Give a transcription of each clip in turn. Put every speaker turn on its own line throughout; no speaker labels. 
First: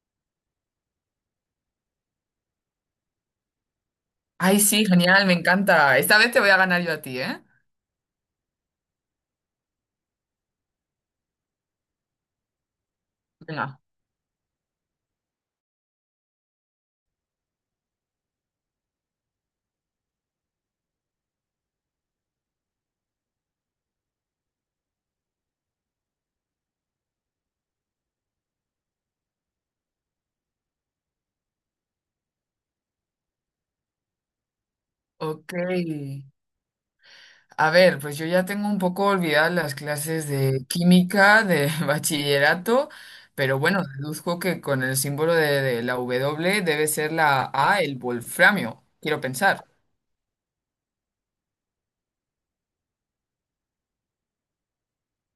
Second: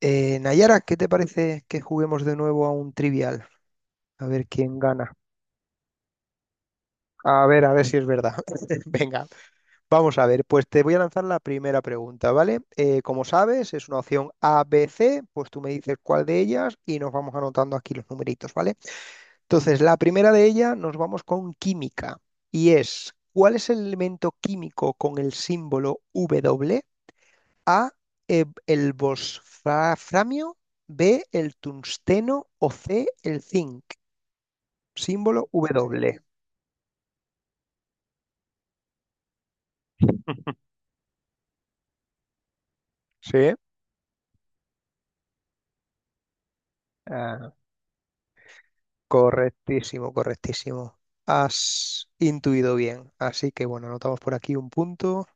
Nayara, ¿qué te parece que juguemos de nuevo a un trivial? A ver
Ay,
quién
sí,
gana.
genial, me encanta. Esta vez te voy a ganar yo a ti, ¿eh?
A ver si es verdad. Venga, vamos a ver. Pues te voy a lanzar la primera pregunta, ¿vale? Como sabes,
Venga.
es una opción A, B, C. Pues tú me dices cuál de ellas y nos vamos anotando aquí los numeritos, ¿vale? Entonces, la primera de ellas nos vamos con química y es, ¿cuál es el elemento químico con el símbolo W? A, el wolframio, B, el tungsteno o C, el zinc. Símbolo
Ok.
W.
A ver, pues yo ya tengo un poco olvidadas las clases de química, de bachillerato,
Sí.
pero bueno, deduzco que con el símbolo de la W debe ser la
Ah,
A, el wolframio, quiero pensar.
correctísimo, correctísimo. Has intuido bien. Así que bueno, anotamos por aquí un punto.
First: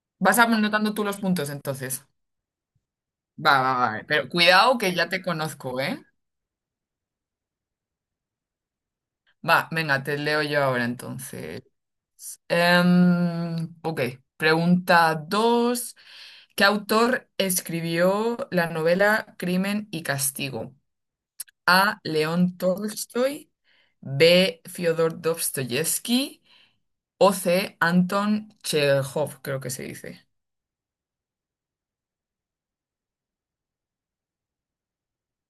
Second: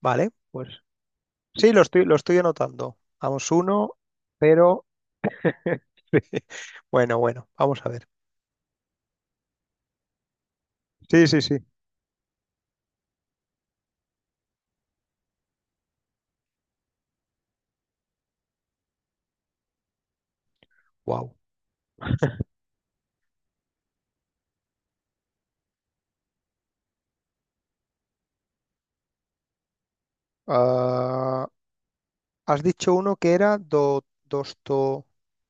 Vale,
Vas
pues
anotando tú los puntos
sí, lo estoy,
entonces.
lo estoy anotando. Vamos
Va, va,
uno,
va, pero cuidado
pero
que ya te conozco, ¿eh?
Bueno, bueno, vamos a ver.
Va, venga, te leo yo ahora
Sí, sí, sí.
entonces. Ok, pregunta 2. ¿Qué autor escribió la novela Crimen y Castigo?
Wow.
A, León Tolstoy; B, Fyodor Dostoyevsky; o C, Anton Chekhov, creo que se dice.
Has dicho uno que era dosto.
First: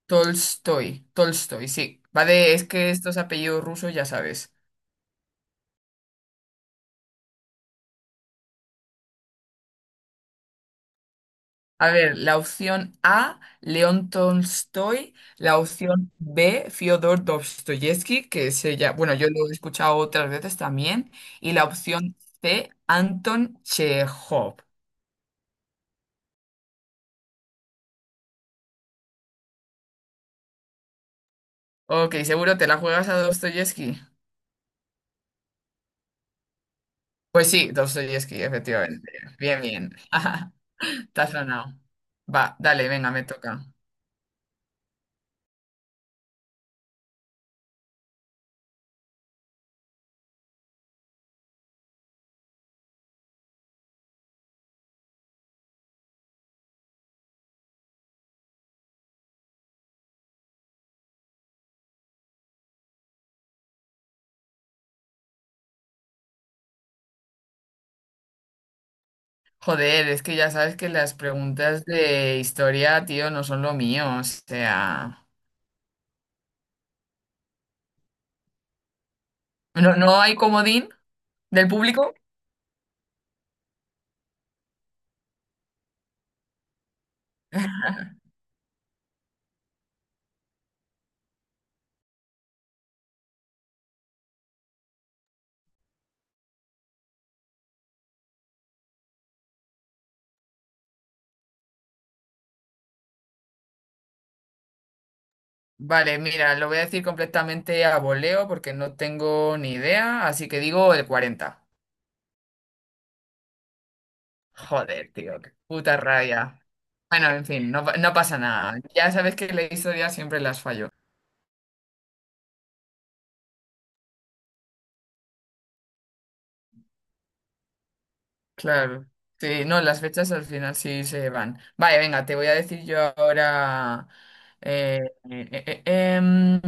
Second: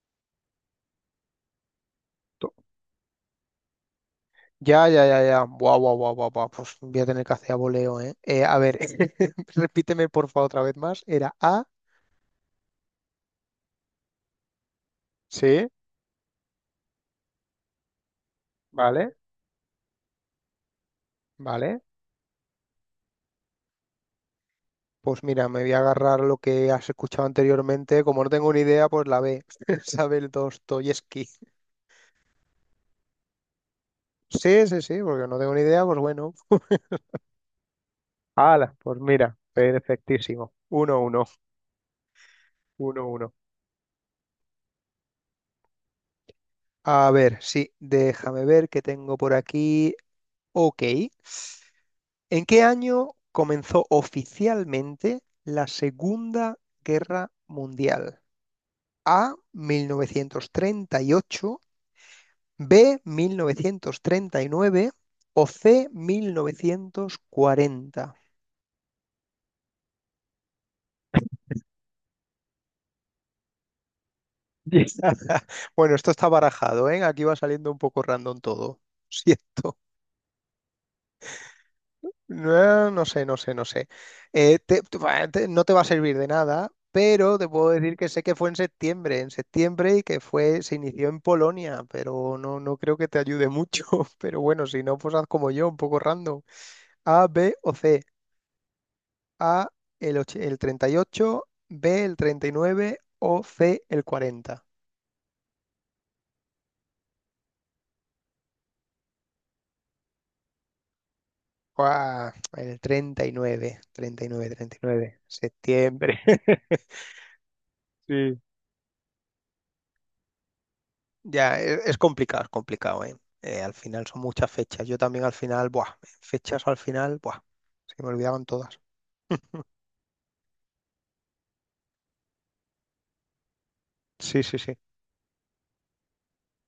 Tolstoy, Tolstoy, sí. Es que estos apellidos rusos ya sabes.
Ya, ya, ya, ya. Guau, guau, guau, guau, guau. Pues voy a tener que hacer a voleo, ¿eh? A ver, repíteme por favor otra vez más. Era A.
A ver, la opción A, León Tolstoy; la
Sí,
opción B, Fyodor Dostoyevsky, que es ella, bueno,
vale,
yo lo he escuchado otras veces también; y la
vale.
opción C, Anton Chekhov.
Pues mira, me voy a agarrar lo que has escuchado anteriormente. Como no tengo ni idea, pues la B. Isabel Dostoyevsky.
Ok, seguro te la juegas a Dostoyevsky.
Sí, sí, sí, porque no tengo ni idea, pues bueno.
Pues sí, Dostoyevsky,
Hala, pues
efectivamente.
mira,
Bien, bien.
perfectísimo. Uno,
Te
uno,
has ganado. Va, dale,
uno,
venga, me
uno.
toca.
A ver, sí, déjame ver qué tengo por aquí. Ok. ¿En qué año comenzó oficialmente la Segunda Guerra Mundial? ¿1938, B, 1939 o C, 1940?
Joder, es que ya sabes que las preguntas de historia, tío, no son lo mío. O sea,
Bueno, esto está barajado, ¿eh? Aquí va saliendo un poco random todo. Siento.
no hay comodín del público?
No, no sé, no sé, no sé. No te va a servir de nada, pero te puedo decir que sé que fue en septiembre y que se inició en Polonia, pero no, no creo que te ayude mucho. Pero bueno, si no, pues haz como yo, un poco random. A, B o C. A, el 38, B, el 39 o C, el 40.
Vale, mira, lo voy a decir completamente a voleo porque no tengo ni idea, así que digo el 40.
Guau, el treinta y nueve
Joder, tío, qué puta
septiembre.
rabia. Bueno, en fin, no, no pasa
Sí.
nada. Ya sabes que la historia siempre las fallo.
Ya, es complicado, es complicado, ¿eh? Al final son muchas fechas. Yo también al final, buah, fechas al final, buah, se me olvidaban todas.
Claro. Sí, no, las fechas al final sí se van. Vale, venga, te voy a decir yo ahora
Sí, sí, sí.
eh, eh, eh, eh, em,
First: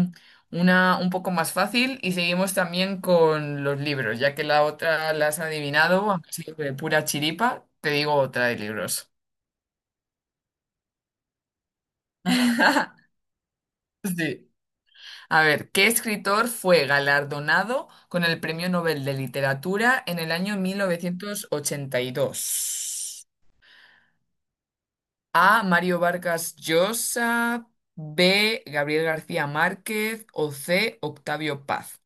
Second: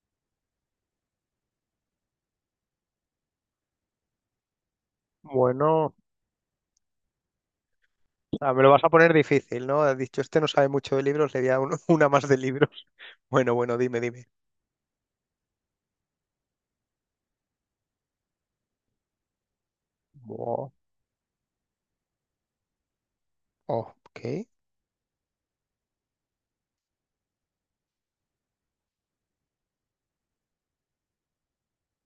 una un poco más fácil y seguimos también con los libros, ya que la otra la has
Bueno,
adivinado, aunque sea de pura chiripa, te digo otra de
me lo vas a
libros.
poner difícil, ¿no? Has dicho, este no sabe mucho de libros, le voy a dar una más de libros. Bueno, bueno, dime, dime.
Sí. A ver, ¿qué escritor fue galardonado con el Premio Nobel de Literatura en el año
Buah,
1982?
ok.
A, Mario Vargas Llosa; B, Gabriel García Márquez; o C, Octavio Paz.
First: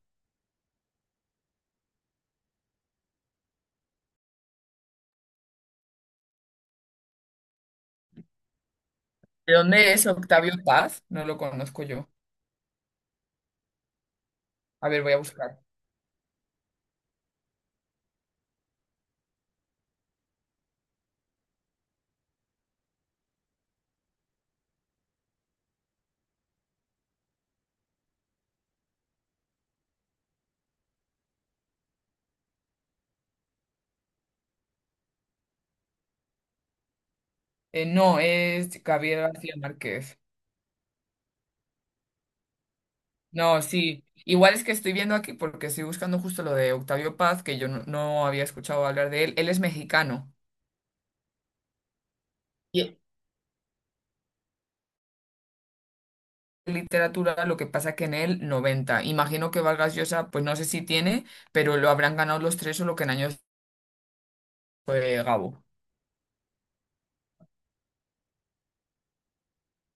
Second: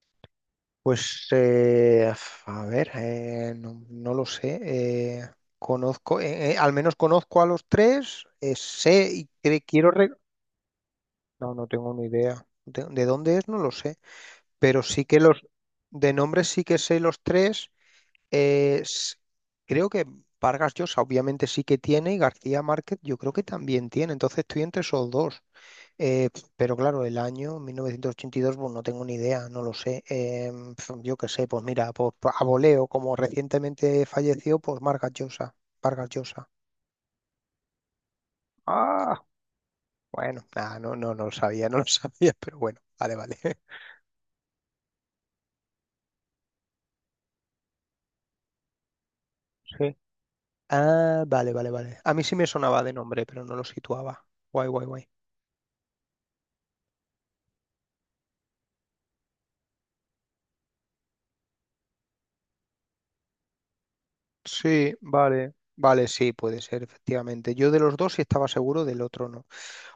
Pues, a ver, no, no lo sé. Conozco, al menos conozco a los tres, sé y
¿De dónde es Octavio Paz? No lo
no, no
conozco
tengo ni
yo.
idea. ¿De dónde es? No lo sé. Pero
A ver,
sí
voy a
que los
buscar.
de nombres sí que sé los tres. eh, s- Creo que Vargas Llosa obviamente sí que tiene y García Márquez yo creo que también tiene. Entonces estoy entre esos dos. Eh, pero claro, el año 1982, pues no tengo ni idea, no lo sé. Yo qué sé, pues mira, pues a voleo, como recientemente falleció, pues Vargas Llosa, Vargas Llosa.
No, es Gabriel
Ah,
García Márquez.
bueno, nada, no, no, no lo sabía, no lo sabía, pero bueno, vale, vale.
No, sí. Igual es que estoy viendo aquí, porque estoy buscando justo lo de Octavio Paz, que yo no había escuchado hablar de él. Él es mexicano.
Ah, vale, vale, vale. A mí sí me sonaba de
Y
nombre, pero no lo situaba. Guay, guay, guay.
literatura, lo que pasa que en él 90 imagino que Vargas Llosa, pues no sé si tiene, pero lo habrán ganado los tres o lo que en años
Sí,
fue
vale.
Gabo.
Vale, sí, puede ser, efectivamente. Yo de los dos sí estaba seguro, del otro no.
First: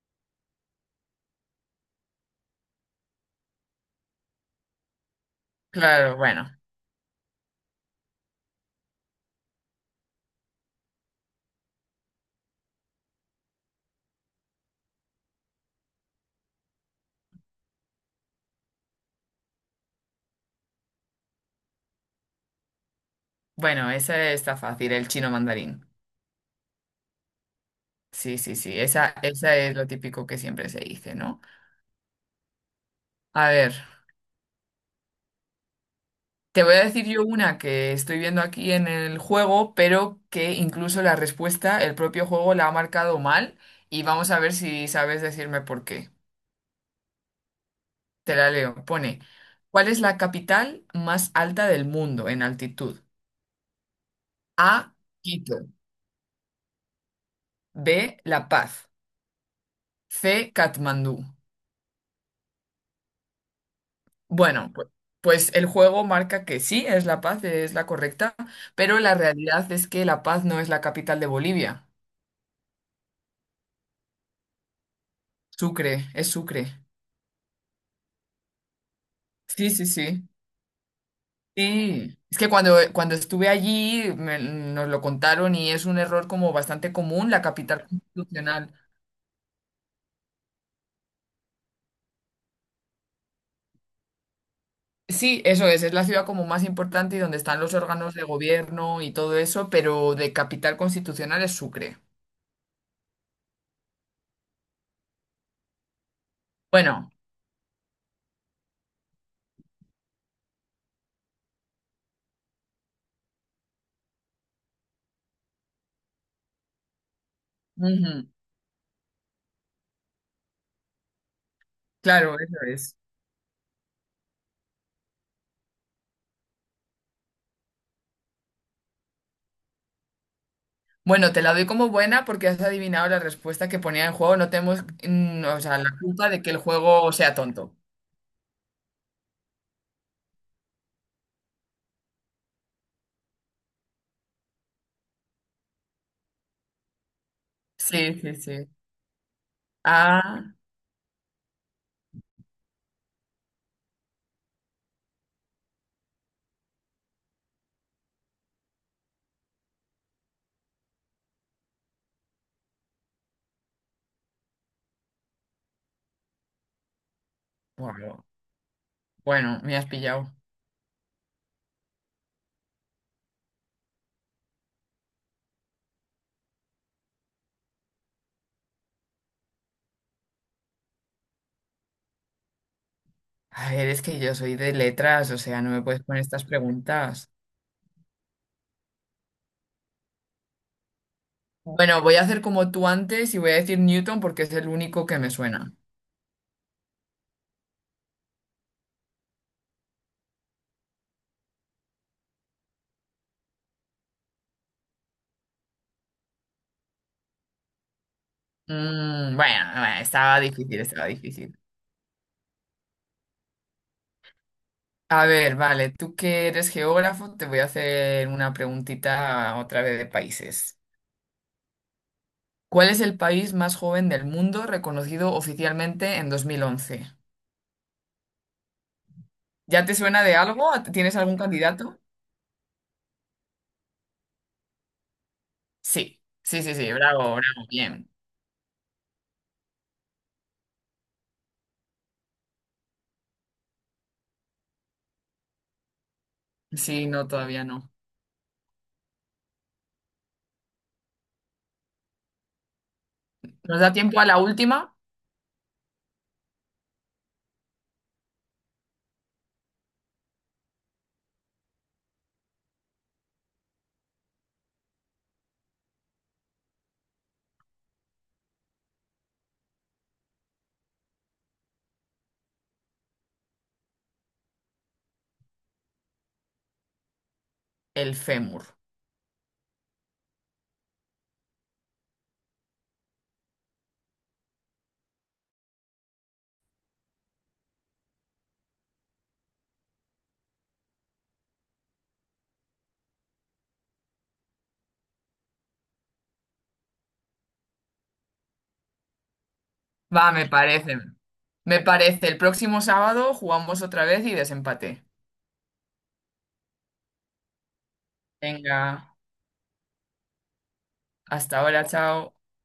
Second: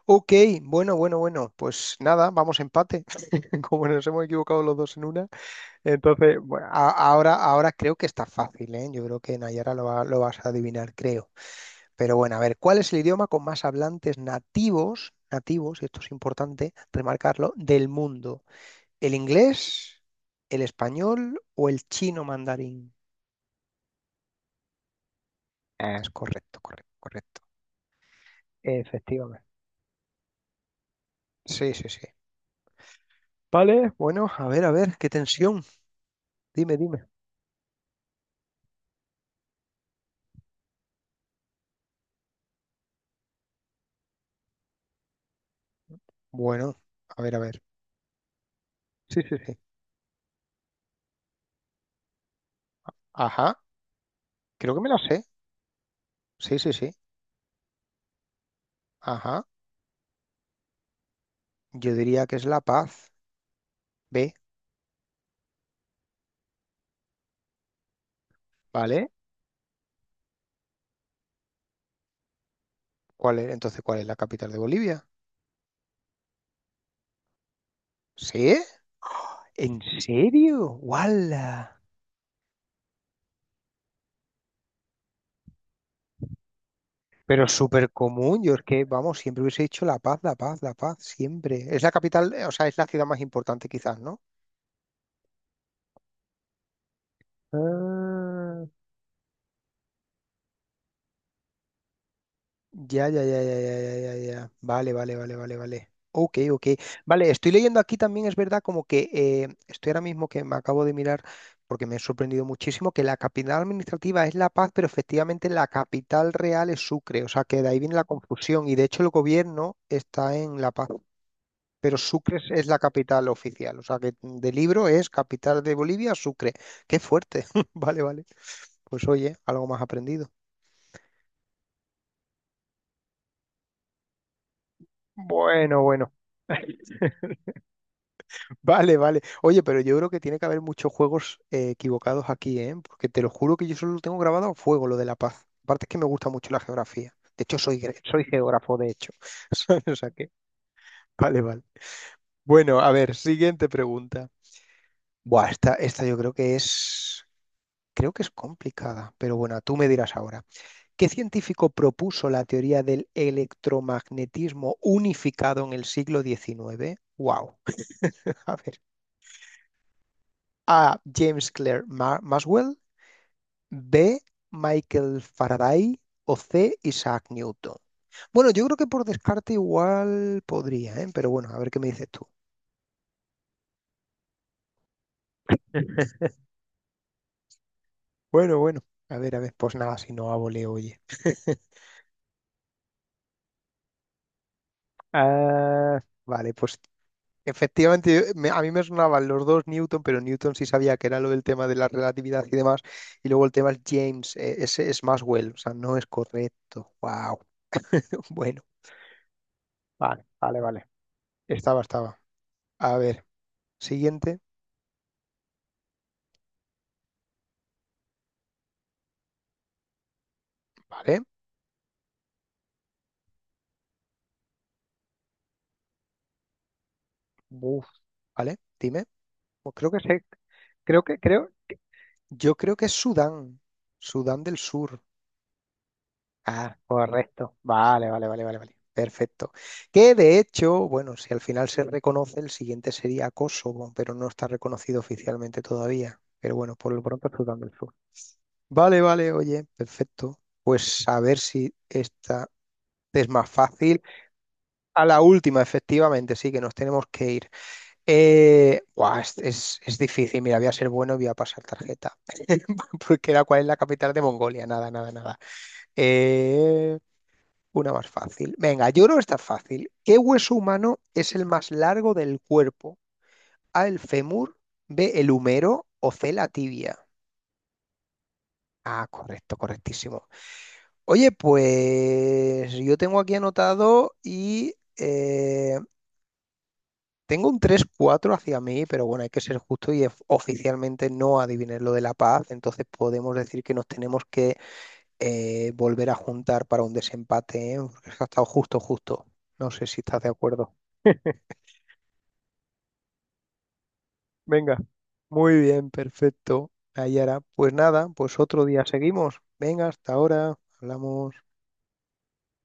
Ok, bueno, bueno, bueno. Pues nada, vamos empate. Como nos hemos equivocado los dos en una.
Claro,
Entonces,
bueno.
bueno, ahora creo que está fácil, ¿eh? Yo creo que Nayara lo vas a adivinar, creo. Pero bueno, a ver, ¿cuál es el idioma con más hablantes nativos, nativos, y esto es importante remarcarlo, del mundo? ¿El inglés, el español o el chino mandarín?
Bueno, esa está fácil, el chino mandarín.
Es correcto, correcto, correcto.
Sí, sí, sí. Esa,
Efectivamente.
esa es lo típico que siempre se dice, ¿no?
Sí, sí, sí.
A ver.
Vale, bueno, a ver, qué tensión.
Te voy
Dime,
a decir
dime.
yo una que estoy viendo aquí en el juego, pero que incluso la respuesta, el propio juego la ha marcado mal, y vamos a ver si sabes decirme por qué.
Bueno, a ver, a ver.
Te la leo. Pone,
Sí, sí, sí.
¿cuál es la capital más alta del mundo en altitud?
Ajá,
A,
creo que me la sé.
Quito.
Sí, sí, sí.
B, La Paz.
Ajá.
C, Katmandú.
Yo diría que es La Paz. B,
Bueno, pues el juego marca que sí, es La Paz, es la correcta, pero
¿vale?
la realidad es que La Paz no es la capital de Bolivia.
¿Cuál es, entonces, cuál es la capital de Bolivia?
Sucre, es Sucre.
¿Sí?
Sí,
¿En
sí, sí.
serio? ¡Guau!
Sí, es que cuando estuve allí nos lo contaron y es un error como bastante común, la
Pero
capital
súper común, yo es
constitucional.
que, vamos, siempre hubiese dicho La Paz, La Paz, La Paz, siempre. Es la capital, o sea, es la ciudad más importante quizás, ¿no?
Sí, eso es la ciudad como más importante y donde están los órganos de
Ah,
gobierno y todo eso, pero de capital constitucional es Sucre.
ya, ya, ya, ya, ya, ya, ya, ya. Vale, vale, vale, vale, vale. Ok, ok.
Bueno,
Vale, estoy leyendo aquí también, es verdad, como que estoy ahora mismo que me acabo de mirar, porque me he sorprendido muchísimo, que la capital administrativa es La Paz, pero efectivamente la capital real es Sucre, o sea que de ahí viene la
ujú,
confusión y de hecho el gobierno está en La Paz. Pero
claro,
Sucre
eso
es la
es.
capital oficial. O sea que de libro es capital de Bolivia, Sucre. Qué fuerte. Vale, vale. Pues oye, algo más aprendido.
Bueno, te la doy como buena porque has adivinado la respuesta que ponía en juego. No tenemos, o sea,
Bueno,
la
bueno.
culpa de que el juego sea tonto.
Vale, vale. Oye, pero yo creo que tiene que haber muchos juegos equivocados aquí, ¿eh? Porque te lo juro que yo solo lo tengo grabado a fuego, lo de La Paz. Aparte es que me gusta mucho la geografía. De hecho,
Sí,
soy
sí, sí.
geógrafo, de hecho. O sea que...
Ah,
Vale, vale. Bueno, a ver, siguiente pregunta. Buah, esta yo creo que es... Creo que es complicada, pero bueno, tú me dirás ahora. ¿Qué científico propuso la teoría del electromagnetismo unificado en el siglo XIX? Wow.
bueno,
A ver.
bueno, me has pillado.
A. James Clerk Maxwell. B. Michael Faraday. O C. Isaac Newton. Bueno, yo creo que por descarte igual podría, ¿eh? Pero bueno, a ver qué me dices tú.
A ver, es que yo soy de letras, o sea, no me puedes poner estas preguntas.
Bueno, bueno. A ver, a ver. Pues nada, si no hago, le oye.
Bueno, voy a hacer como tú antes y voy a decir Newton porque es el único que me suena.
Ah, vale, pues efectivamente, a mí me sonaban los dos Newton, pero Newton sí sabía que era lo del tema de la relatividad y demás. Y luego el tema es James, ese es Maxwell, o sea, no es correcto. Wow. Bueno,
Mm, bueno, bueno,
vale,
estaba
vale,
difícil,
vale.
estaba difícil.
Estaba. A ver, siguiente,
A ver, vale, tú que eres geógrafo, te voy a hacer una preguntita otra vez de países.
¿vale?
¿Cuál es el país más joven del mundo reconocido oficialmente en 2011?
Uf, ¿vale? Dime. Pues
¿Ya
creo
te
que
suena
sé,
de algo?
creo
¿Tienes
que,
algún
creo,
candidato?
Yo creo que es Sudán del Sur.
Sí, sí, sí,
Ah,
sí, bravo,
correcto.
bravo, bien.
Vale, vale, vale, vale, vale. Perfecto. Que de hecho, bueno, si al final se reconoce, el siguiente sería Kosovo, pero no está reconocido oficialmente todavía. Pero bueno, por lo
Sí, no,
pronto es Sudán
todavía
del
no.
Sur. Vale, vale, oye, perfecto. Pues a ver si esta es más
¿Nos da
fácil.
tiempo a la última?
A la última, efectivamente, sí, que nos tenemos que ir. Buah, es difícil. Mira, voy a ser bueno y voy a pasar tarjeta. Porque era cuál es la capital de Mongolia. Nada, nada, nada. Eh, una más fácil. Venga, yo creo que está fácil. ¿Qué hueso humano es el más largo del cuerpo? A, el fémur, B, el húmero o C, la tibia.
El fémur.
Ah, correcto, correctísimo. Oye, pues yo tengo aquí anotado y tengo un 3-4 hacia mí, pero bueno, hay que ser justo y oficialmente no adiviné lo de La Paz, entonces podemos decir que nos tenemos que volver a juntar para un desempate, ¿eh? Porque es que ha estado justo, justo. No sé si estás de
Va, me
acuerdo.
parece. Me parece. El próximo sábado jugamos otra vez y
Venga,
desempate.
muy bien, perfecto, Nayara. Pues nada, pues otro día
Venga,
seguimos. Venga, hasta ahora, hablamos.
hasta ahora, chao.